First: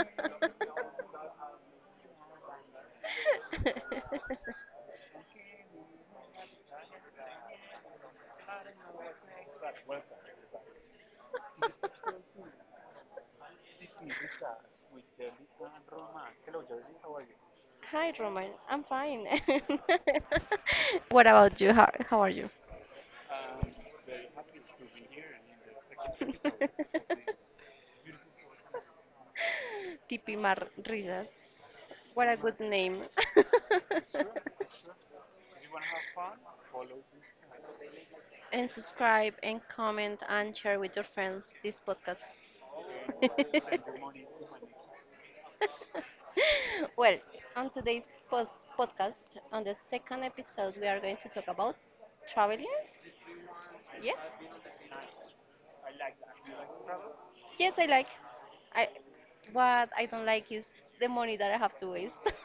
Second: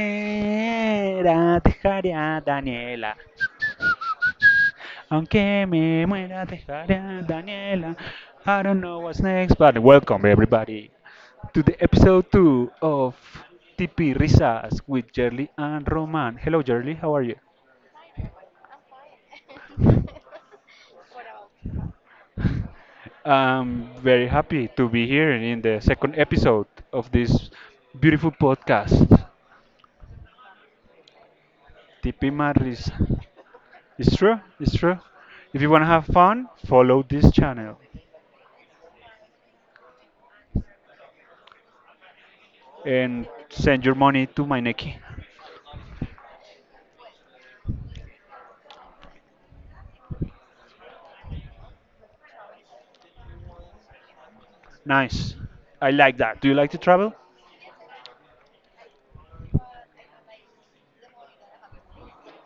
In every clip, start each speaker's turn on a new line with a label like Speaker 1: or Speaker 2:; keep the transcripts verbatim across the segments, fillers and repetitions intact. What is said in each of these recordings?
Speaker 1: muera, dejaré a Daniela. Aunque me muera, dejaré a Daniela. I don't know what's next, but welcome everybody to the episode two of T P Risas with Jerly and Roman. Hello Jerly, how are you? I'm very happy to be here in the second episode of this beautiful podcast, T P Marisa. It's true, it's true. If you want to have fun, follow this channel and send your money to my Nequi. Nice. I like that. Do you like to travel?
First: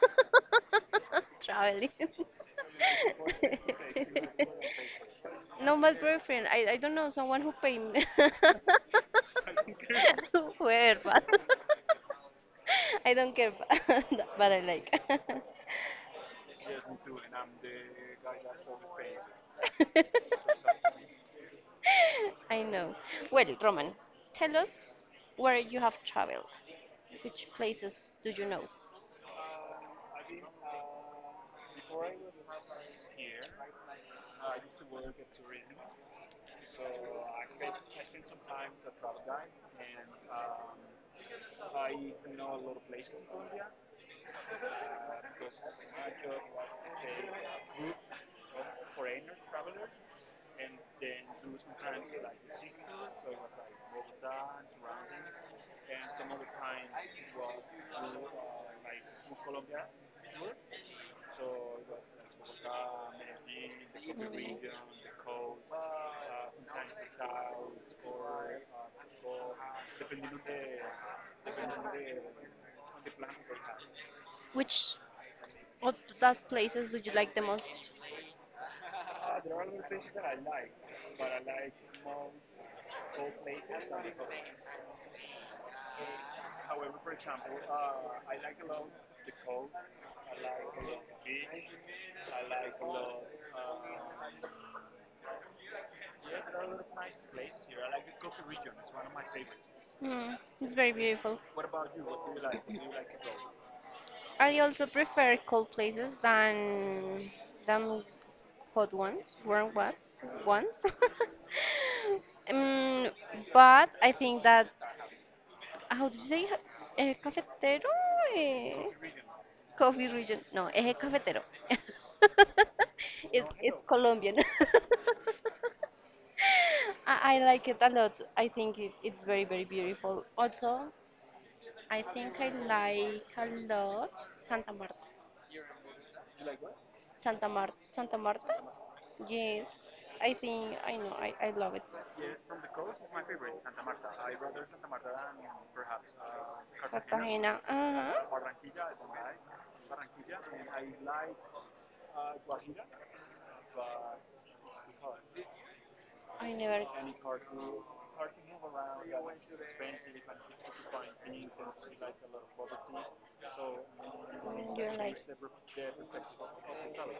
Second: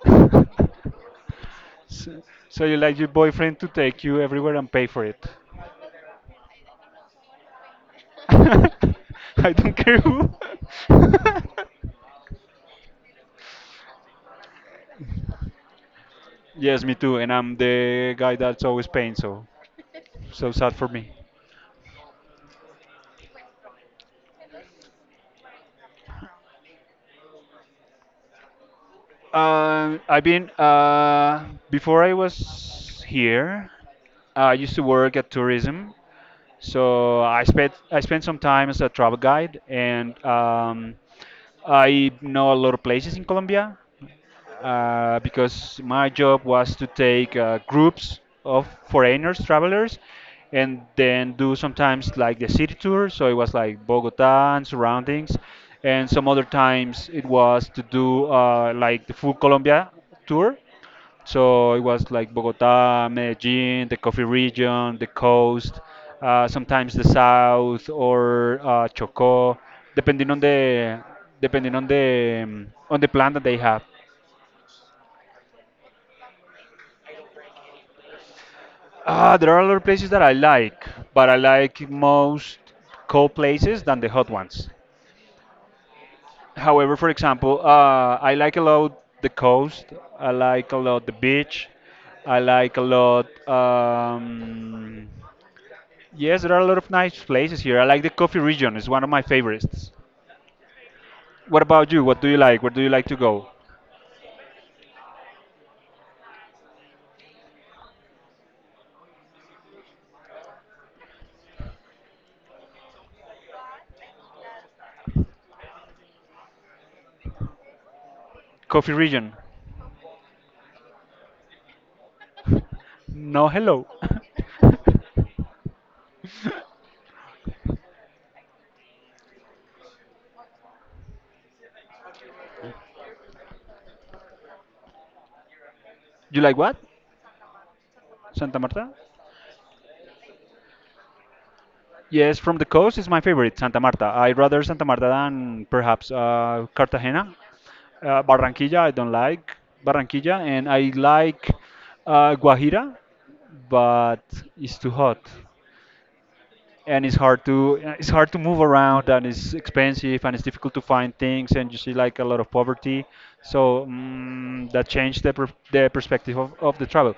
Speaker 1: so, so you like your boyfriend to take you everywhere and pay for it. I don't care who. Yes, me too. And I'm the guy that's always paying, so so sad for me. Um, I've been uh, before I was here. I used to work at tourism. So I spent I spent some time as a travel guide, and um, I know a lot of places in Colombia uh, because my job was to take uh, groups of foreigners, travelers, and then do sometimes like the city tour. So it was like Bogota and surroundings, and some other times it was to do uh, like the full Colombia tour. So it was like Bogota, Medellin, the coffee region, the coast, uh, sometimes the south or uh, Chocó, depending on the depending on the um, on the plan that they have. Ah, there are other places that I like, but I like most cold places than the hot ones. However, for example, uh, I like a lot the coast. I like a lot the beach. I like a lot. Um, yes, there are a lot of nice places here. I like the coffee region. It's one of my favorites. What about you? What do you like? Where do you like to go? Coffee region. No, hello. You like what? Santa Marta? Yes, from the coast is my favorite, Santa Marta. I rather Santa Marta than perhaps uh, Cartagena. Uh, Barranquilla, I don't like Barranquilla, and I like uh, Guajira, but it's too hot, and it's hard to it's hard to move around, and it's expensive, and it's difficult to find things, and you see like a lot of poverty. So mm, that changed the per the perspective of, of the travel.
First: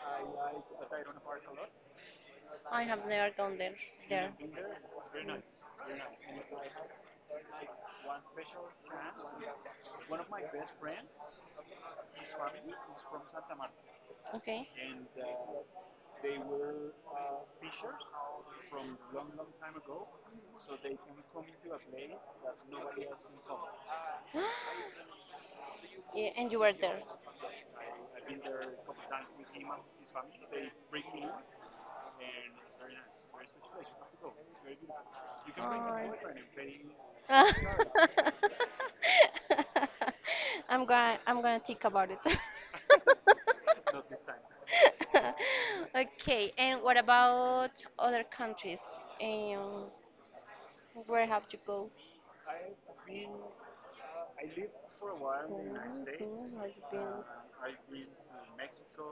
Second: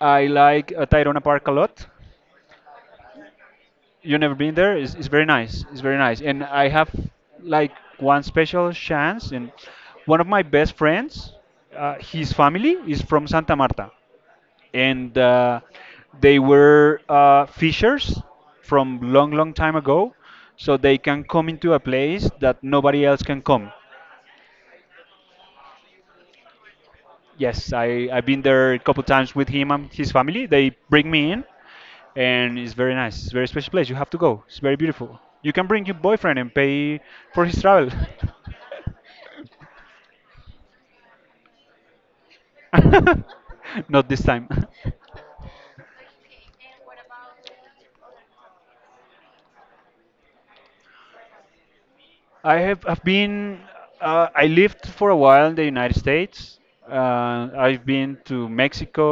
Speaker 1: I like uh, Tayrona Park a lot. You never been there. it's, it's very nice. It's very nice and I have like one special chance, and one of my best friends, uh, his family is from Santa Marta, and uh, they were uh, fishers from long long time ago, so they can come into a place that nobody else can come. Yes, I, I've been there a couple times with him and his family. They bring me in, and it's very nice. It's a very special place. You have to go. It's very beautiful. You can bring your boyfriend and pay for his travel. Not this time. I have I've been uh, I lived for a while in the United States. Uh, I've been to Mexico.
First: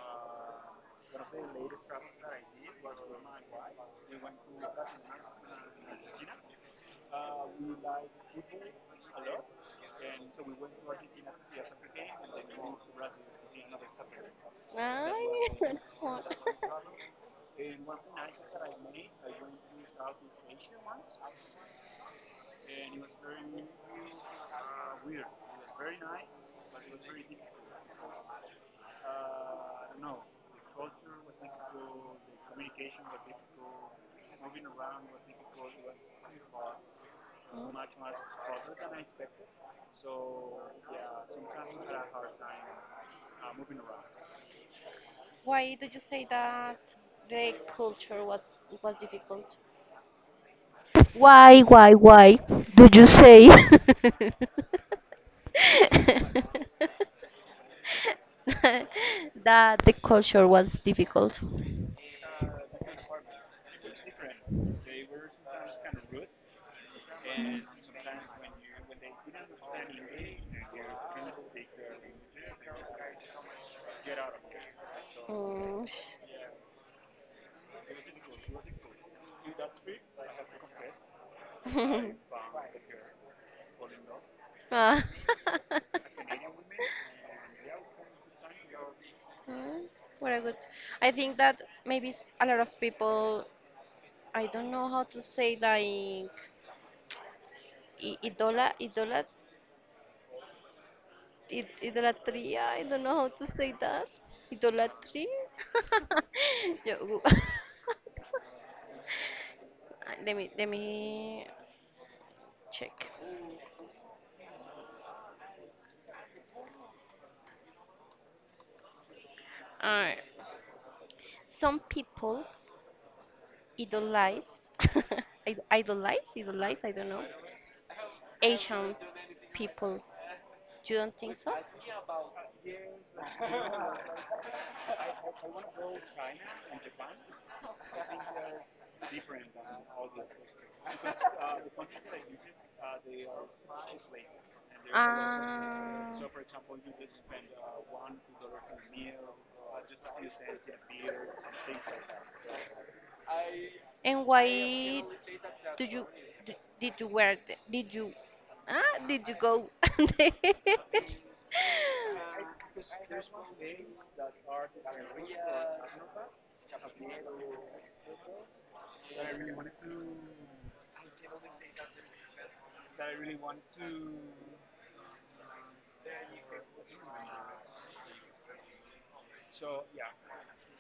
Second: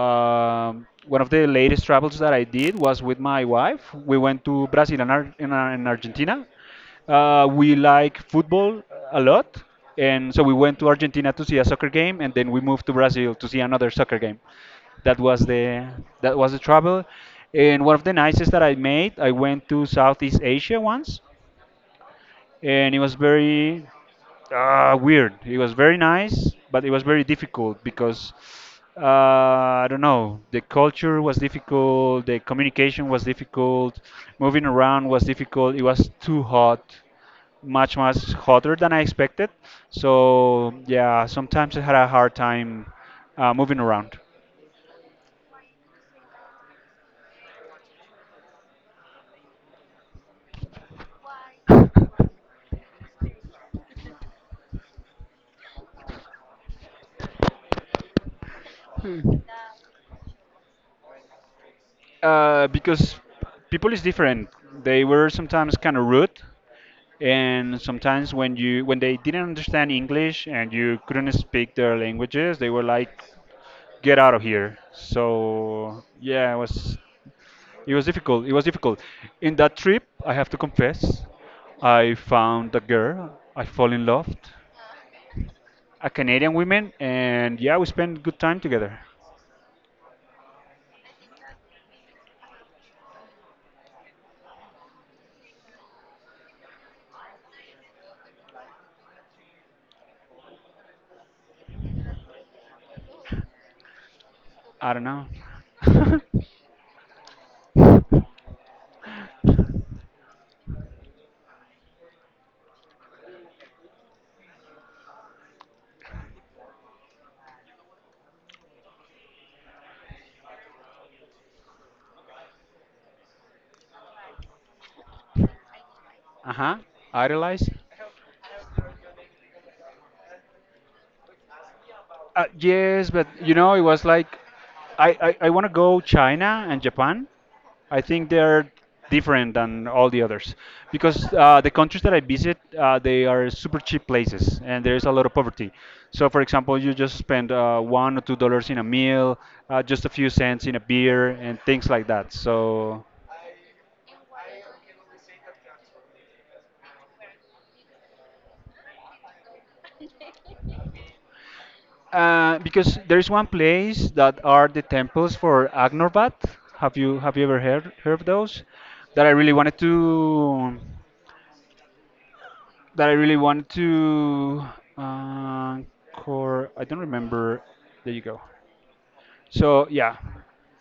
Speaker 1: Um, one of the latest travels that I did was with my wife. We went to Brazil and, Ar- and, Ar- and Argentina. Uh, we like football a lot, and so we went to Argentina to see a soccer game, and then we moved to Brazil to see another soccer game. That was the that was the travel. And one of the nicest that I made, I went to Southeast Asia once, and it was very uh, weird. It was very nice, but it was very difficult because uh, I don't know. The culture was difficult. The communication was difficult. Moving around was difficult. It was too hot, much much hotter than I expected. So yeah, sometimes I had a hard time uh, moving around.
Speaker 2: Why, why, why do you say?
Speaker 1: Uh, because people is different. They were sometimes kind of rude, and sometimes when you when they didn't understand English and you couldn't speak their languages, they were like, "Get out of here." So yeah, it was it was difficult. It was difficult. In that trip, I have to confess, I found a girl. I fall in love, a Canadian woman, and yeah, we spent good time together. I don't know. Uh huh. Idolize. Uh, yes, but you know, it was like I, I, I want to go China and Japan. I think they're different than all the others because uh, the countries that I visit, uh, they are super cheap places and there is a lot of poverty. So, for example, you just spend uh, one or two dollars in a meal, uh, just a few cents in a beer, and things like that. So. Uh, because there's one place that are the temples for Agnorbat. Have you have you ever heard heard of those? That I really wanted to that I really wanted to uh, core. I don't remember. There you go. So yeah,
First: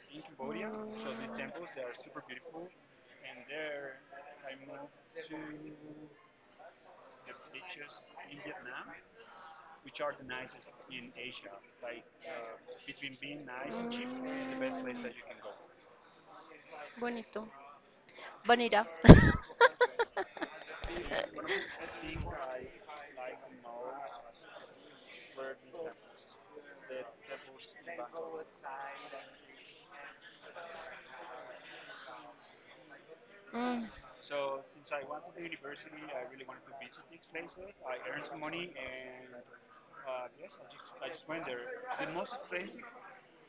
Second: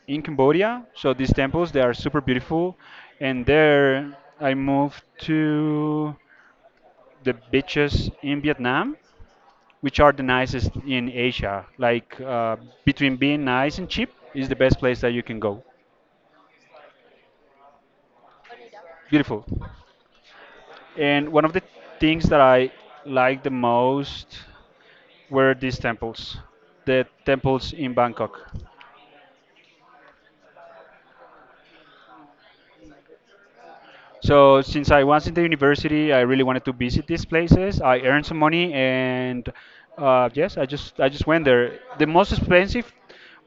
Speaker 1: in Cambodia. So these temples they are super beautiful, and there I moved to the beaches in Vietnam, which are the nicest in Asia. Like uh, between being nice and cheap is the best place that you can go. Beautiful. And one of the things that I liked the most were these temples, the temples in Bangkok. So since I was in the university, I really wanted to visit these places. I earned some money, and uh, yes, I just I just went there. The most expensive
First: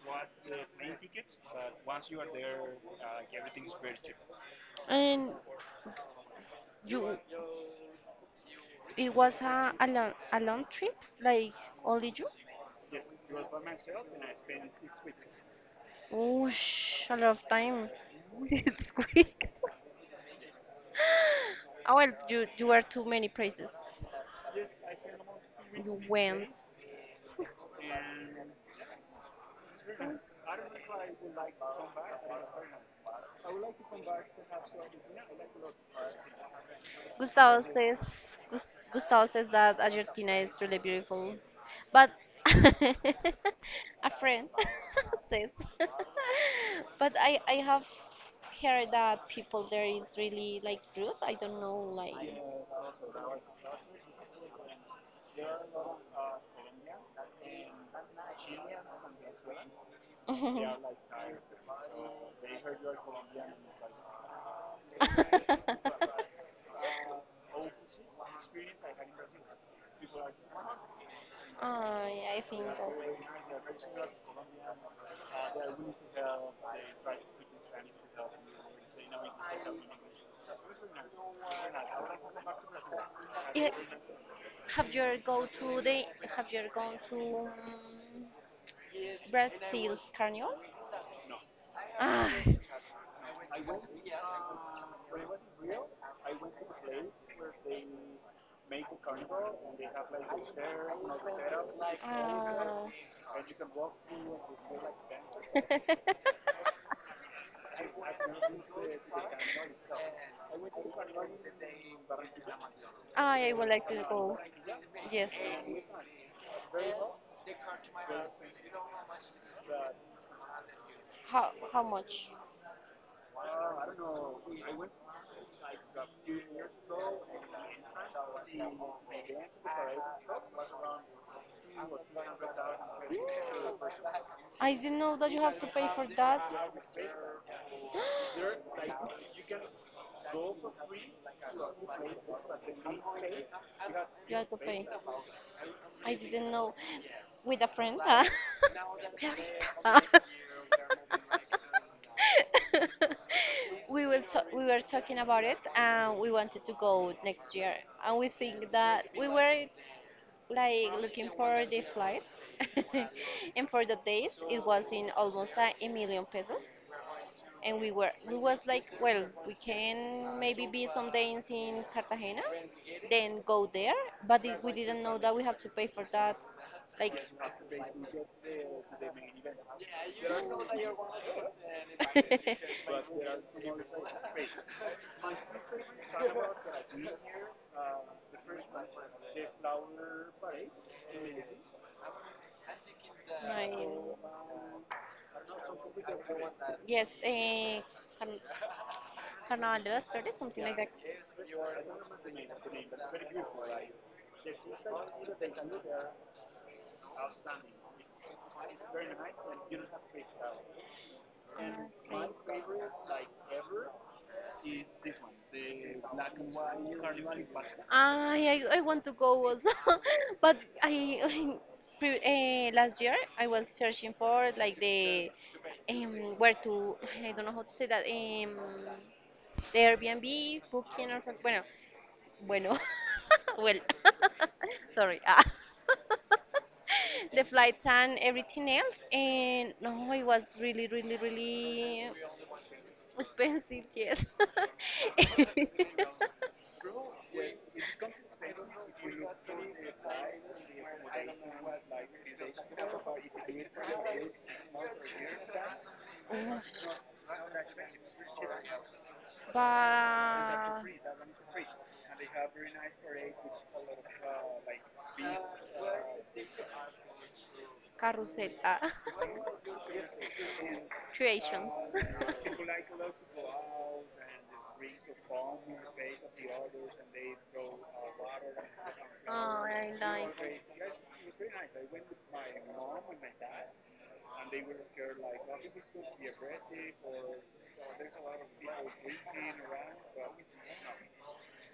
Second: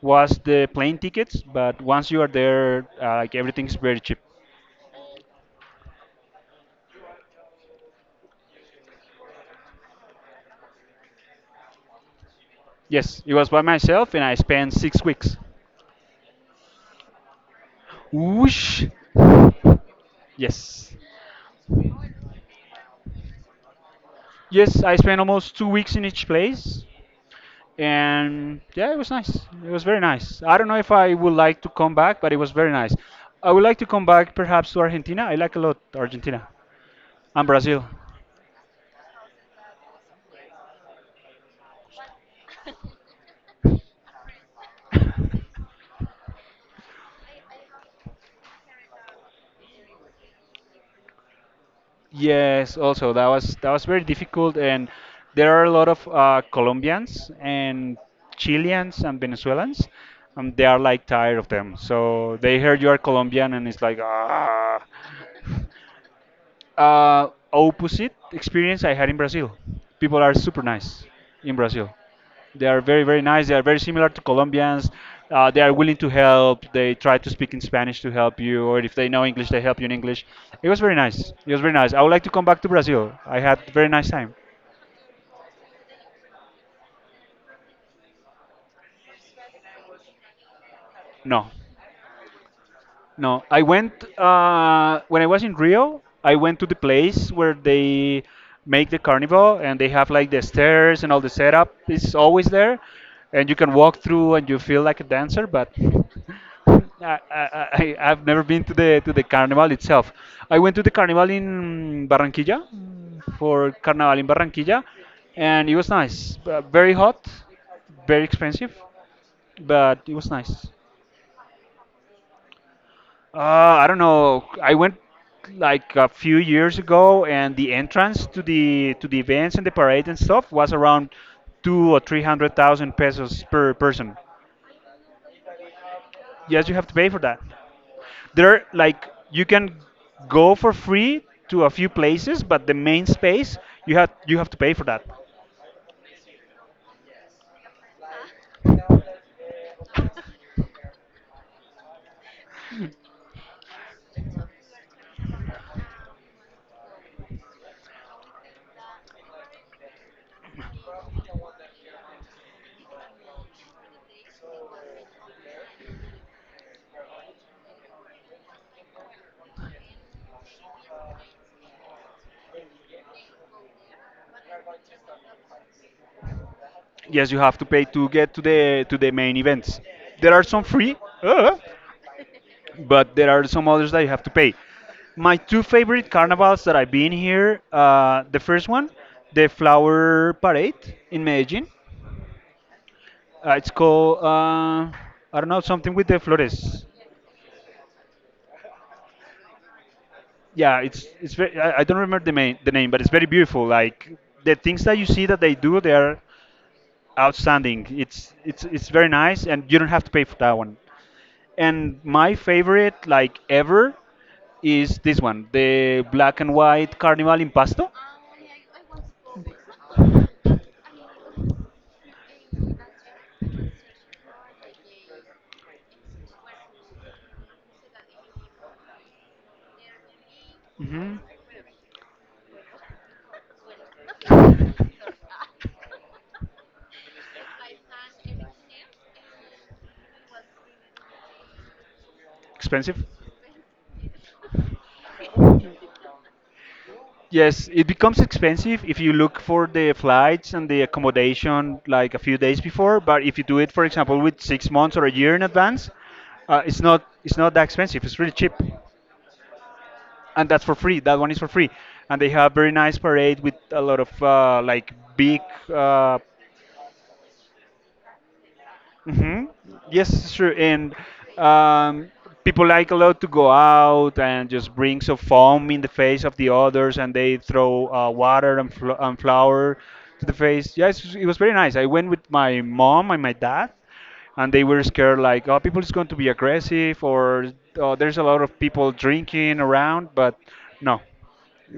Speaker 1: was the plane tickets, but once you are there, uh, like everything's very cheap. Yes, it was by myself and I spent six weeks. Whoosh. Yes. Yes, I spent almost two weeks in each place. And yeah, it was nice. It was very nice. I don't know if I would like to come back, but it was very nice. I would like to come back perhaps to Argentina. I like a lot Argentina and Brazil. Yes, also that was that was very difficult, and there are a lot of uh, Colombians and Chileans and Venezuelans, and they are like tired of them. So they hear you are Colombian, and it's like ah. Uh, opposite experience I had in Brazil. People are super nice in Brazil. They are very, very nice. They are very similar to Colombians. Uh, they are willing to help. They try to speak in Spanish to help you, or if they know English, they help you in English. It was very nice. It was very nice. I would like to come back to Brazil. I had very nice time. No. No, I went uh, when I was in Rio. I went to the place where they make the carnival, and they have like the stairs and all the setup. It's always there, and you can walk through, and you feel like a dancer. But I, I, I, I've never been to the to the carnival itself. I went to the carnival in Barranquilla mm, for Carnaval in Barranquilla, and it was nice. Uh, Very hot, very expensive, but it was nice. Uh, I don't know. I went like a few years ago, and the entrance to the to the events and the parade and stuff was around two or three hundred thousand pesos per person. Yes, you have to pay for that. There, like, you can go for free to a few places, but the main space you have you have to pay for that. Yes, you have to pay to get to the to the main events. There are some free. Uh, but there are some others that you have to pay. My two favorite carnivals that I've been here, uh, the first one, the Flower Parade in Medellin. Uh, it's called uh, I don't know something with the flores. Yeah, it's it's very, I, I don't remember the main, the name, but it's very beautiful. Like the things that you see that they do, they are outstanding. It's it's it's very nice, and you don't have to pay for that one. And my favorite, like ever, is this one, the black and white carnival in Pasto. Mhm. Expensive? Yes, it becomes expensive if you look for the flights and the accommodation like a few days before. But if you do it, for example, with six months or a year in advance, uh, it's not it's not that expensive. It's really cheap, and that's for free. That one is for free, and they have very nice parade with a lot of uh, like big uh, hmm yes, it's true. And um, people like a lot to go out and just bring some foam in the face of the others, and they throw uh, water and, fl- and flour to the face. Yes, it was very nice. I went with my mom and my dad, and they were scared like, oh, people is going to be aggressive, or oh, there's a lot of people drinking around. But no,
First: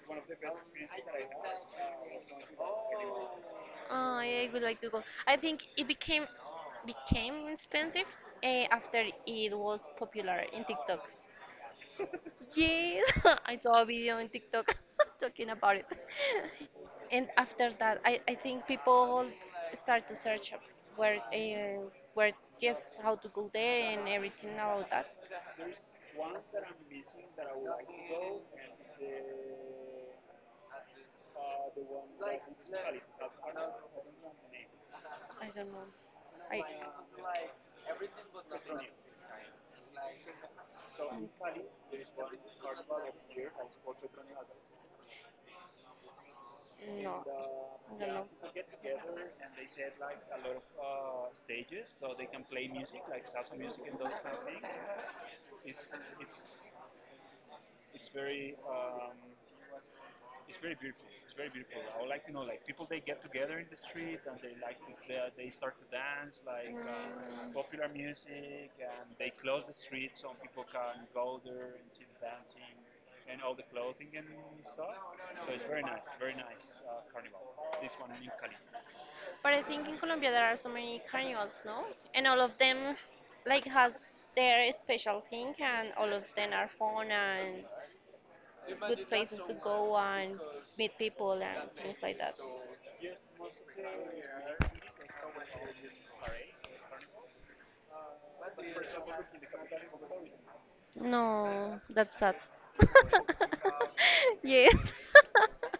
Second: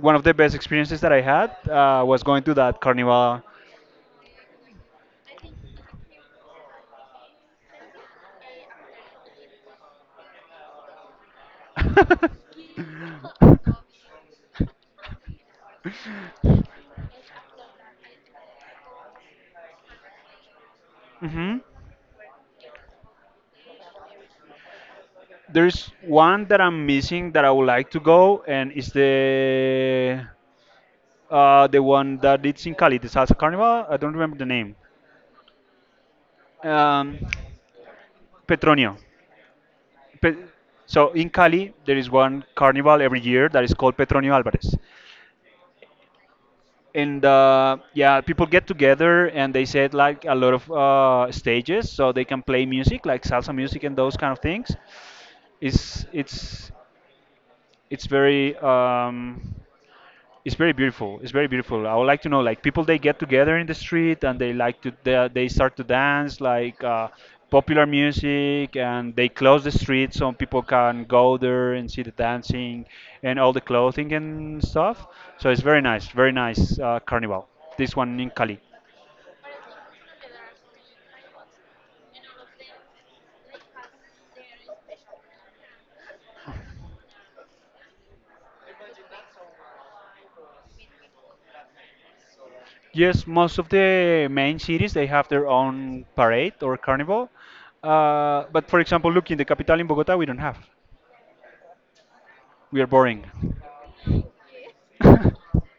Speaker 1: one of the best experiences that I had uh, was going to that carnival. hmm There's one that I'm missing that I would like to go, and it's the uh, the one that it's in Cali, the Salsa Carnival. I don't remember the name. Um, Petronio. Pe- so in Cali, there is one carnival every year that is called Petronio Alvarez. And uh, yeah, people get together and they set like a lot of uh, stages so they can play music, like salsa music and those kind of things. It's it's it's very um, it's very beautiful. It's very beautiful. I would like to know, like people they get together in the street and they like to they, they start to dance like uh, popular music, and they close the street so people can go there and see the dancing and all the clothing and stuff. So it's very nice, very nice uh, carnival. This one in Cali. Yes, most of the main cities they have their own parade or carnival. Uh, but for example, look in the capital in Bogota, we don't have. We are boring.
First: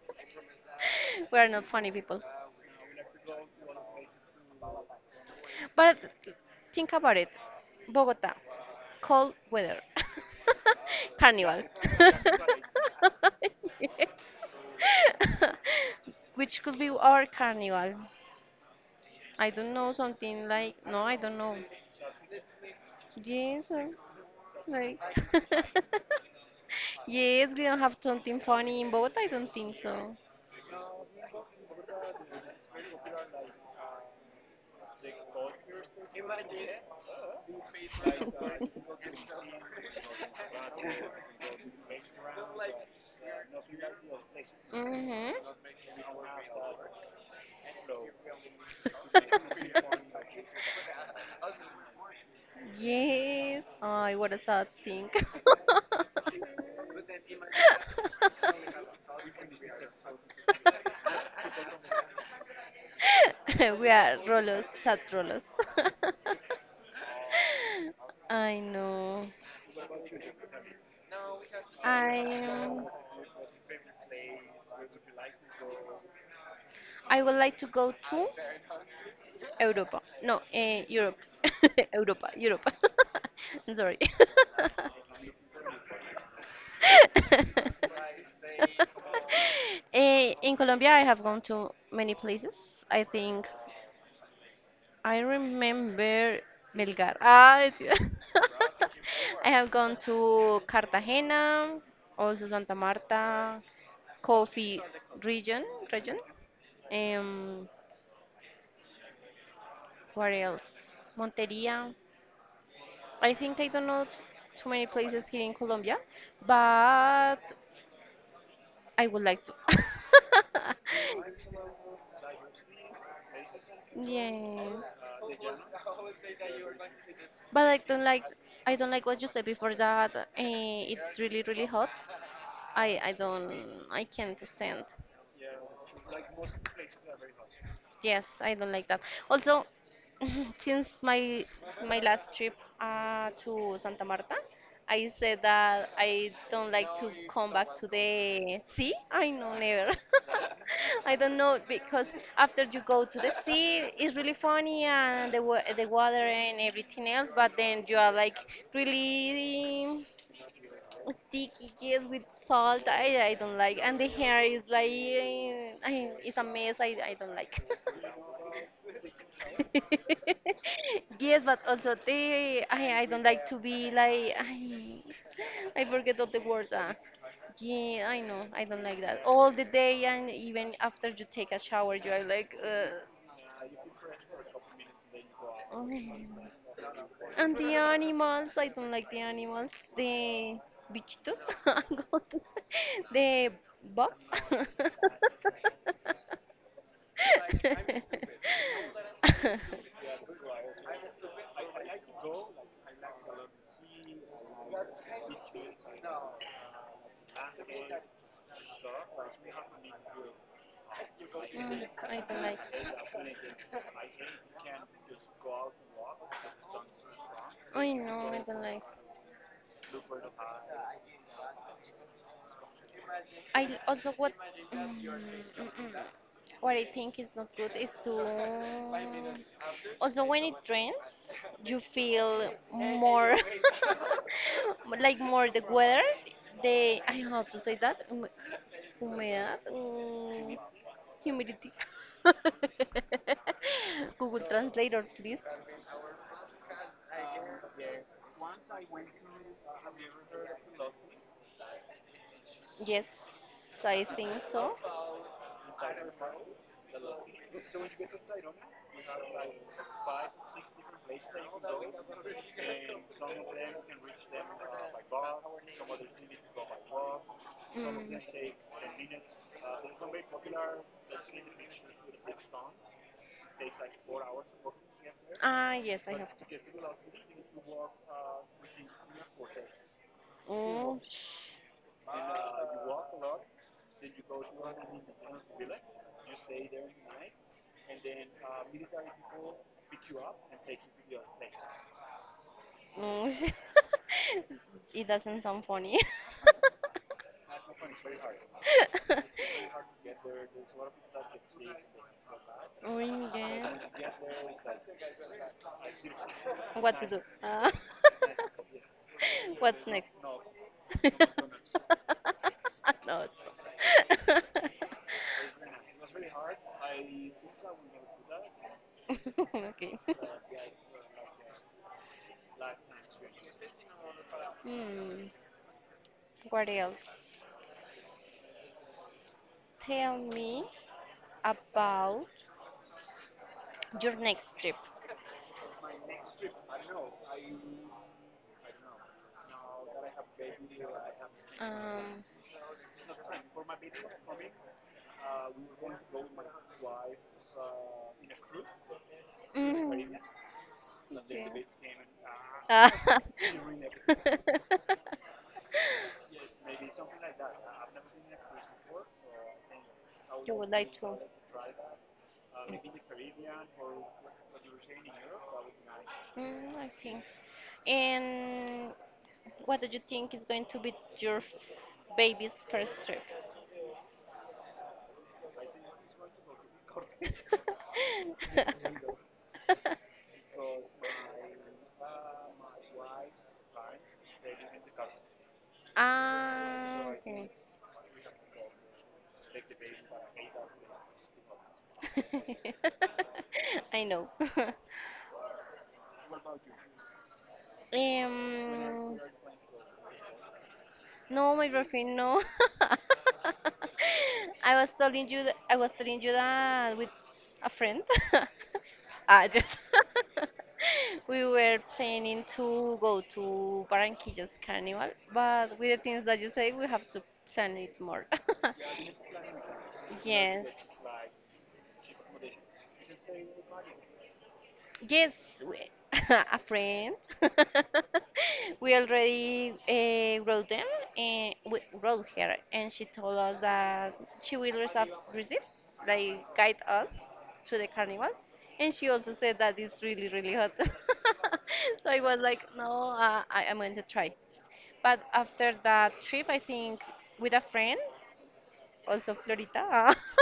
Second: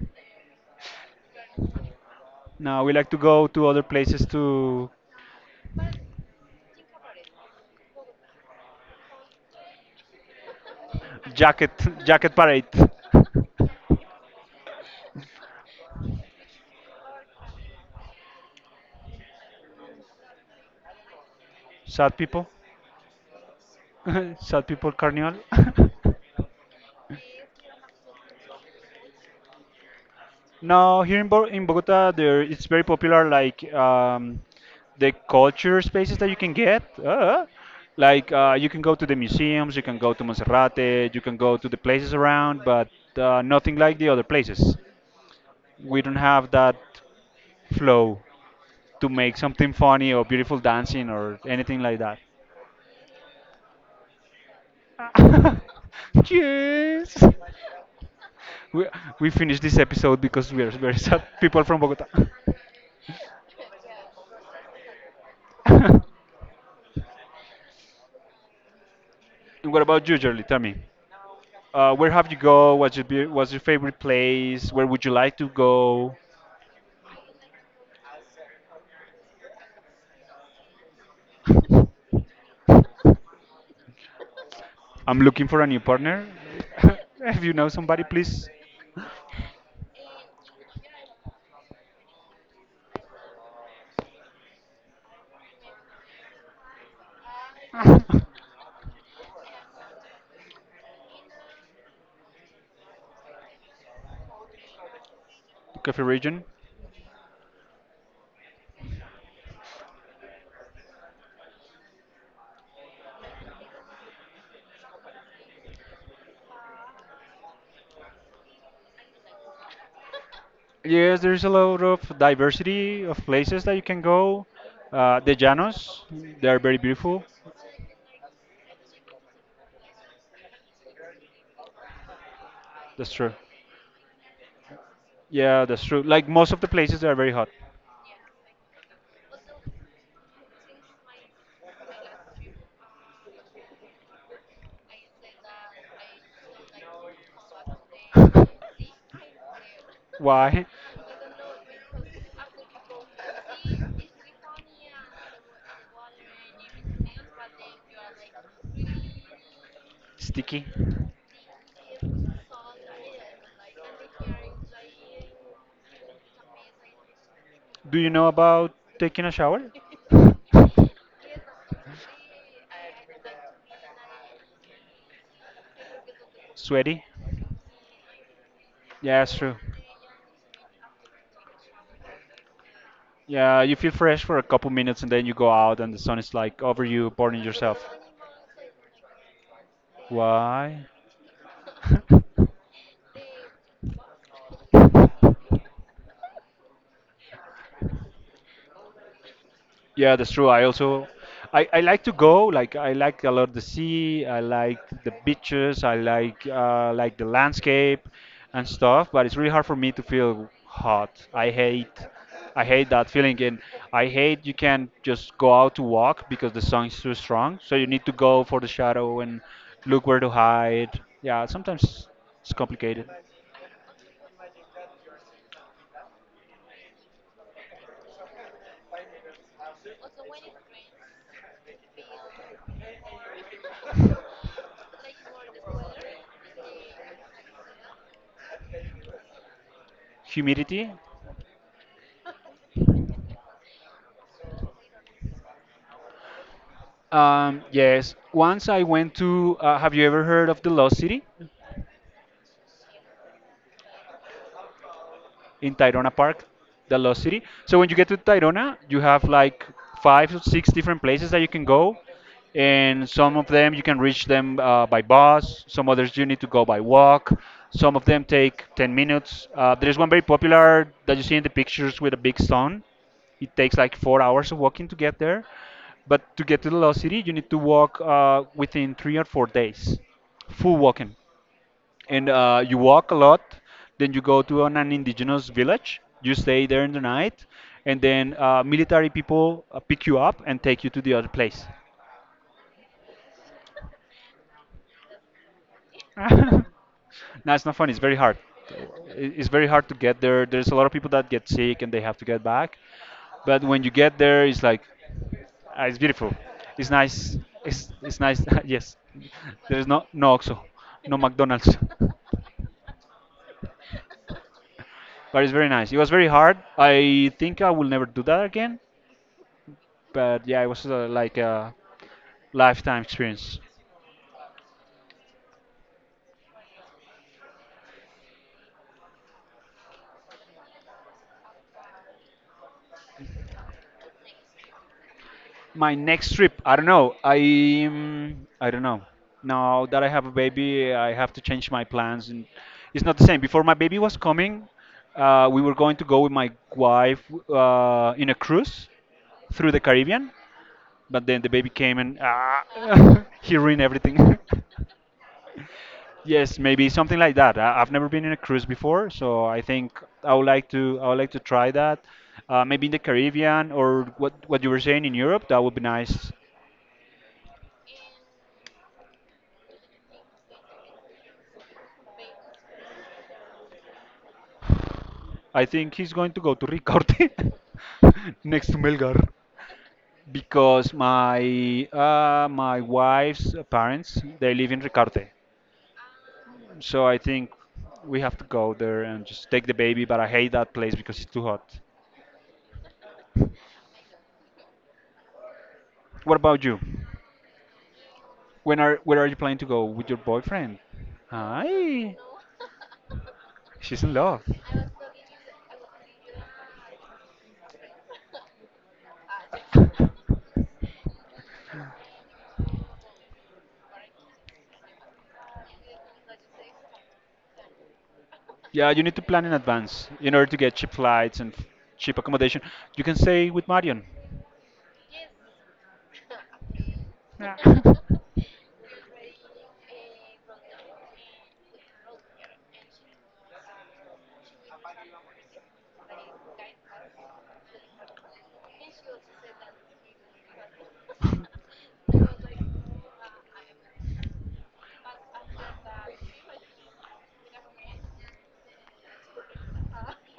Speaker 1: No, we like to go to other places to jacket jacket parade. Sad people, sad people carnival. No, here in, Bo- in Bogota, there it's very popular. Like um, the culture spaces that you can get. Uh, like uh, you can go to the museums, you can go to Monserrate, you can go to the places around, but uh, nothing like the other places. We don't have that flow to make something funny or beautiful dancing or anything like that. Yes. We we finished this episode because we are very sad people from Bogota. And what about you, Jerly? Tell me, uh, where have you go? What's your be- what's your favorite place? Where would you like to go? I'm looking for a new partner. If you know somebody, please? Coffee region. Yes, there's a lot of diversity of places that you can go. Uh, the Llanos, they are very beautiful. That's true. Yeah, that's true. Like most of the places, they are very hot. Why? Sticky. Do you know about taking a shower? Sweaty? Yeah, it's true. Yeah, you feel fresh for a couple minutes and then you go out and the sun is like over you, burning yourself. Why? Yeah, that's true. I also I, I like to go. Like I like a lot the sea. I like the beaches. I like uh, like the landscape and stuff. But it's really hard for me to feel hot. I hate I hate that feeling, and I hate you can't just go out to walk because the sun is too strong. So you need to go for the shadow and look where to hide. Yeah, sometimes it's complicated. Humidity. Um, yes. Once I went to. Uh, have you ever heard of the Lost City? In Tayrona Park, the Lost City. So when you get to Tayrona, you have like five or six different places that you can go, and some of them you can reach them uh, by bus. Some others you need to go by walk. Some of them take ten minutes. Uh, there's one very popular that you see in the pictures with a big stone. It takes like four hours of walking to get there. But to get to the Lost City, you need to walk uh, within three or four days, full walking and uh, you walk a lot. Then you go to an, an indigenous village. You stay there in the night, and then uh, military people uh, pick you up and take you to the other place. No, it's not fun. It's very hard. It- It's very hard to get there. There's a lot of people that get sick and they have to get back. But when you get there, it's like ah, it's beautiful. It's nice. It's it's nice. Yes. There's no no oxo, no McDonald's. But it's very nice. It was very hard. I think I will never do that again. But yeah, it was uh, like a lifetime experience. My next trip, I don't know. I mm, I don't know. Now that I have a baby, I have to change my plans, and it's not the same. Before my baby was coming, uh, we were going to go with my wife uh, in a cruise through the Caribbean, but then the baby came and ah, he ruined everything. Yes, maybe something like that. I, I've never been in a cruise before, so I think I would like to I would like to try that. Uh, maybe in the Caribbean or what what you were saying in Europe, that would be nice. I think he's going to go to Ricaurte next to Melgar because my uh, my wife's parents they live in Ricaurte, so I think we have to go there and just take the baby. But I hate that place because it's too hot. What about you? When are where are you planning to go with your boyfriend? Hi, she's in love. Yeah, you need to plan in advance in order to get cheap flights and f- cheap accommodation. You can stay with Marion.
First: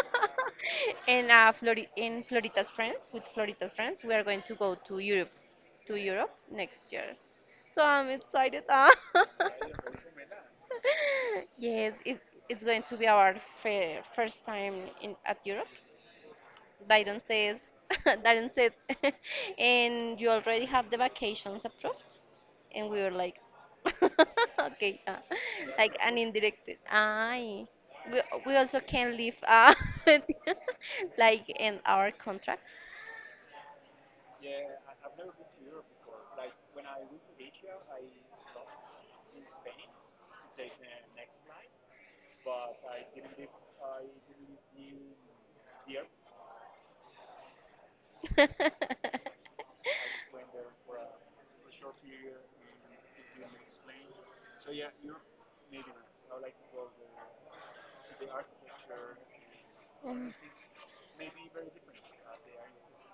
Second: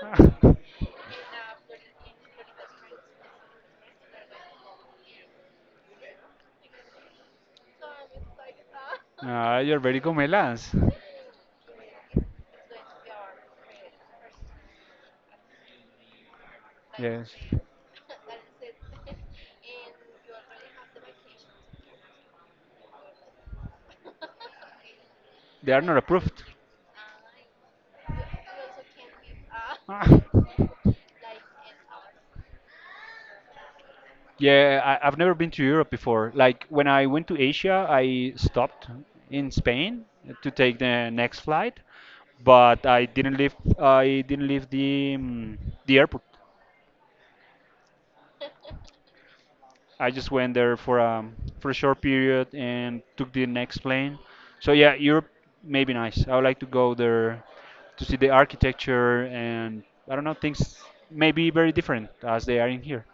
Speaker 1: Yeah. Ah, you're very gomelas. Yes. They are not approved. Yeah, I, I've never been to Europe before. Like when I went to Asia, I stopped in Spain to take the next flight, but I didn't leave. I didn't leave the um, the airport. I just went there for um for a short period and took the next plane. So yeah, Europe may be nice. I would like to go there to see the architecture and I don't know things may be very different as they are in here,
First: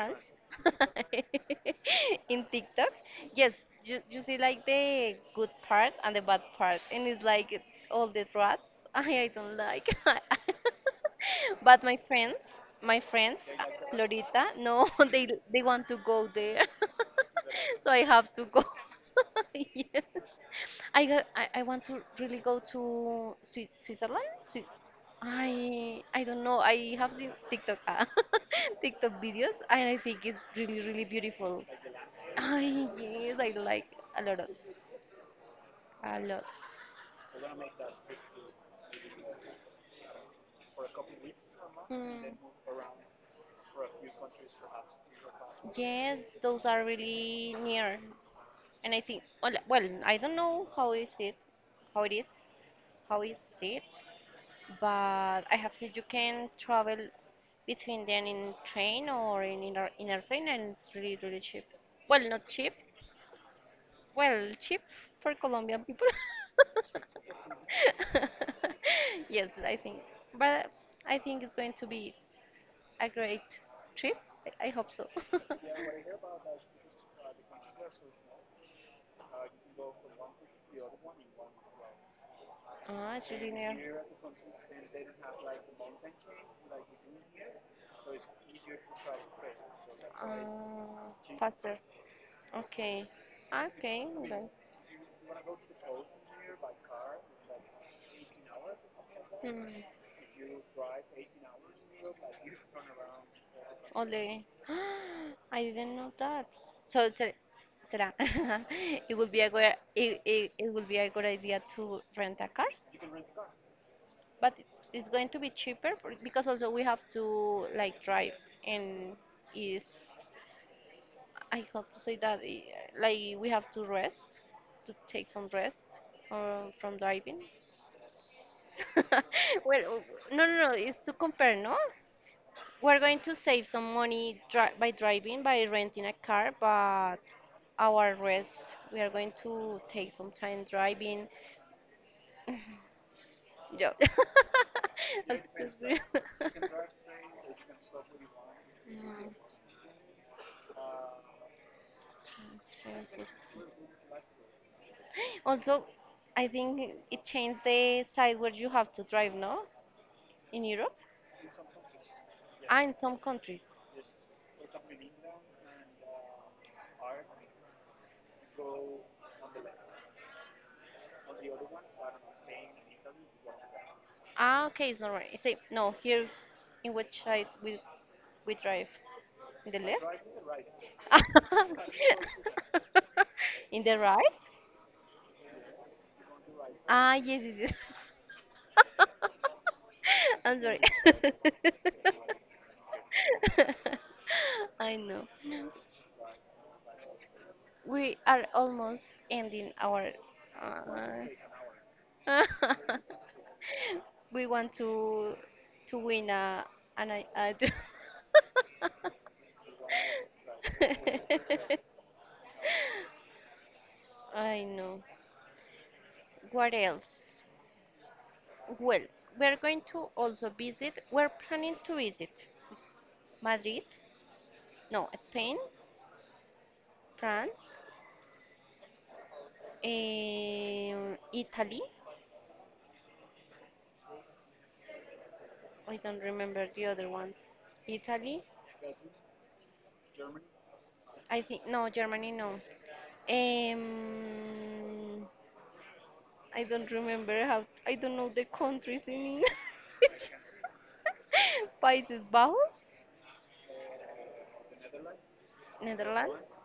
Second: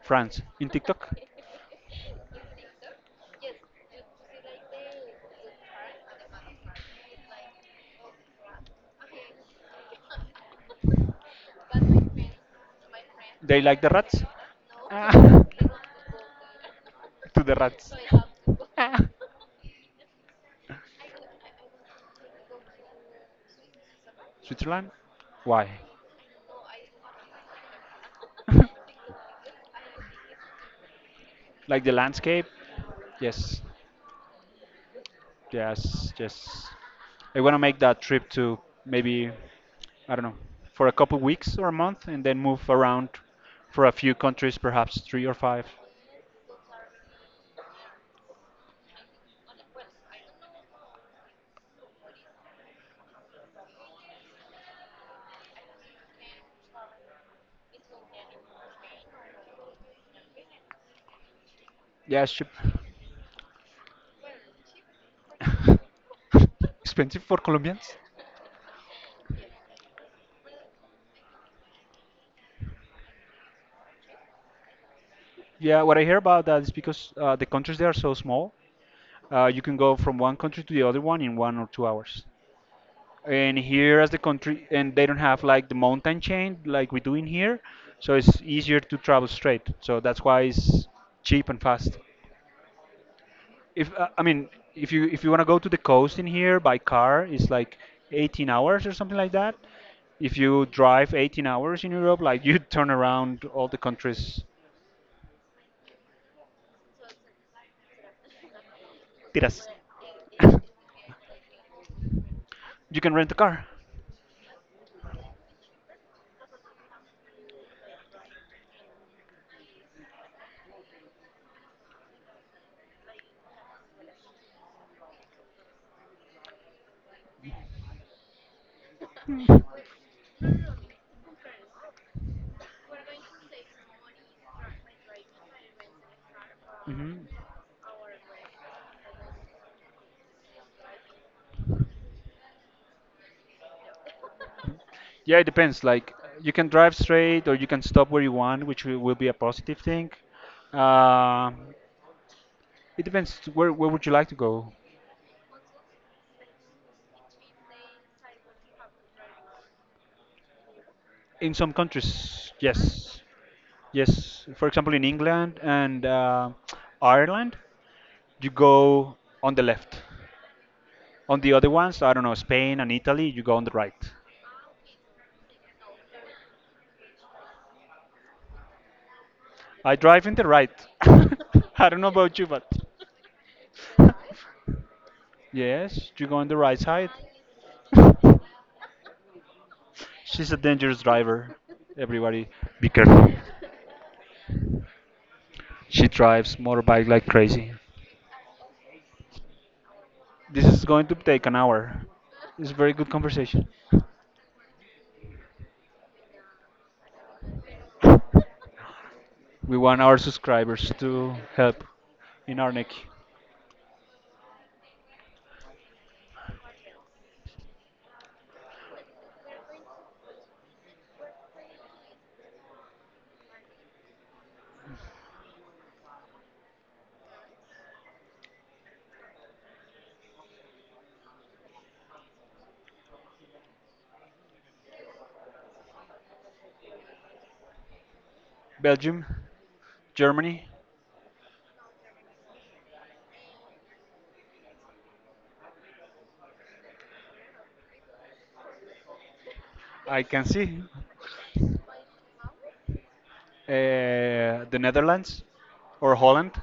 Speaker 1: France, in TikTok. They like the rats? Ah. To the rats. Ah. Switzerland? Why? Like the landscape? Yes. Yes, yes. I want to make that trip to maybe, I don't know, for a couple weeks or a month and then move around for a few countries, perhaps three or five. Yeah, it's cheap. Expensive for Colombians? Yeah, what I hear about that is because uh, the countries they are so small, uh, you can go from one country to the other one in one or two hours. And here as the country and they don't have like the mountain chain like we do in here, so it's easier to travel straight, so that's why it's cheap and fast. If uh, I mean, if you if you want to go to the coast in here by car, it's like eighteen hours or something like that. If you drive eighteen hours in Europe, like you turn around all the countries. Tiras. You can rent a car. Hmm. Yeah, it depends. Like you can drive straight or you can stop where you want, which will, will be a positive thing. Uh, it depends. Where where would you like to go? In some countries, yes, yes. For example, in England and uh, Ireland, you go on the left. On the other ones, I don't know, Spain and Italy, you go on the right. I drive in the right. I don't know about you, but yes, you go on the right side. She's a dangerous driver. Everybody, be careful. She drives motorbike like crazy. This is going to take an hour. It's a very good conversation. We want our subscribers to help in our neck. Belgium, Germany, I can see. Uh, the Netherlands or Holland.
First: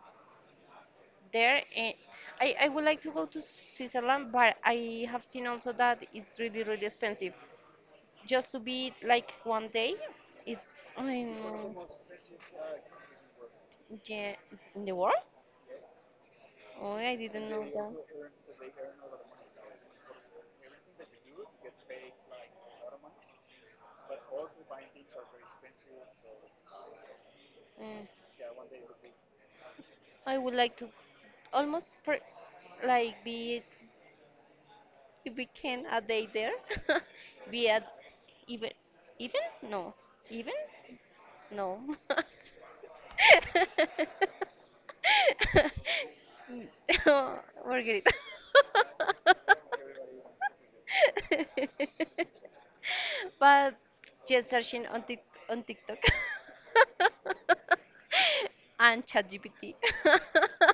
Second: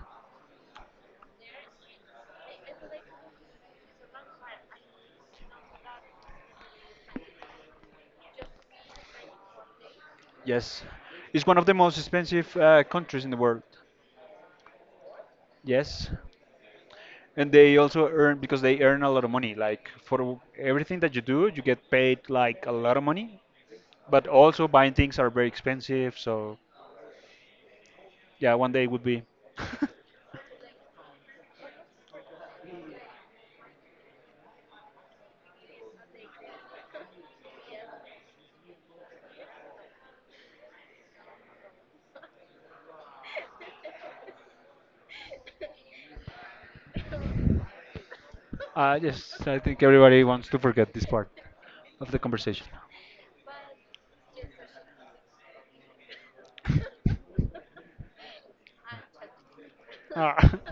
Speaker 1: Yes. It's one of the most expensive uh, countries in the world. Yes. And they also earn because they earn a lot of money. Like for everything that you do, you get paid like a lot of money. But also buying things are very expensive. So yeah, one day would be. uh, yes, I think everybody wants to forget this part of the conversation. Ah.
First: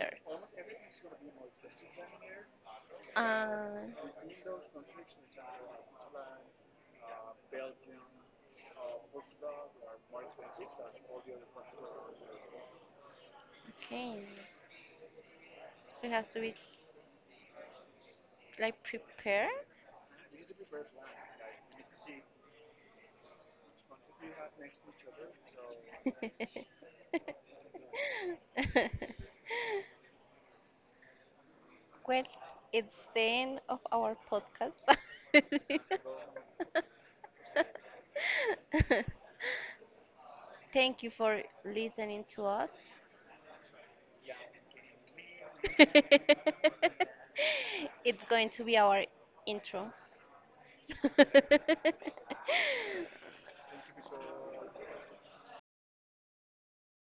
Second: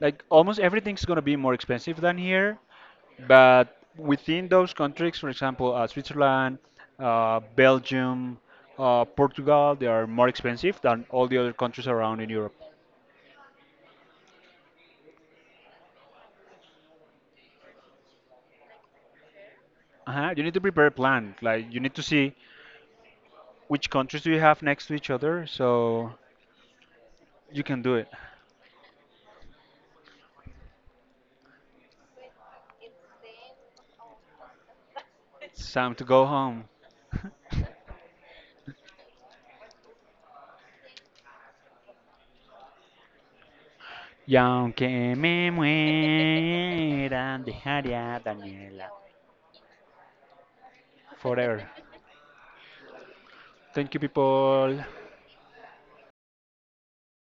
Speaker 1: Like almost everything's going to be more expensive than here, but within those countries, for example, uh, Switzerland, uh, Belgium, uh, Portugal, they are more expensive than all the other countries around in Europe. Uh-huh. You need to prepare a plan, like you need to see which countries do you have next to each other so you can do it. It's time to go home. Y aunque me muera, dejaré a Daniela. Forever. Thank you, people.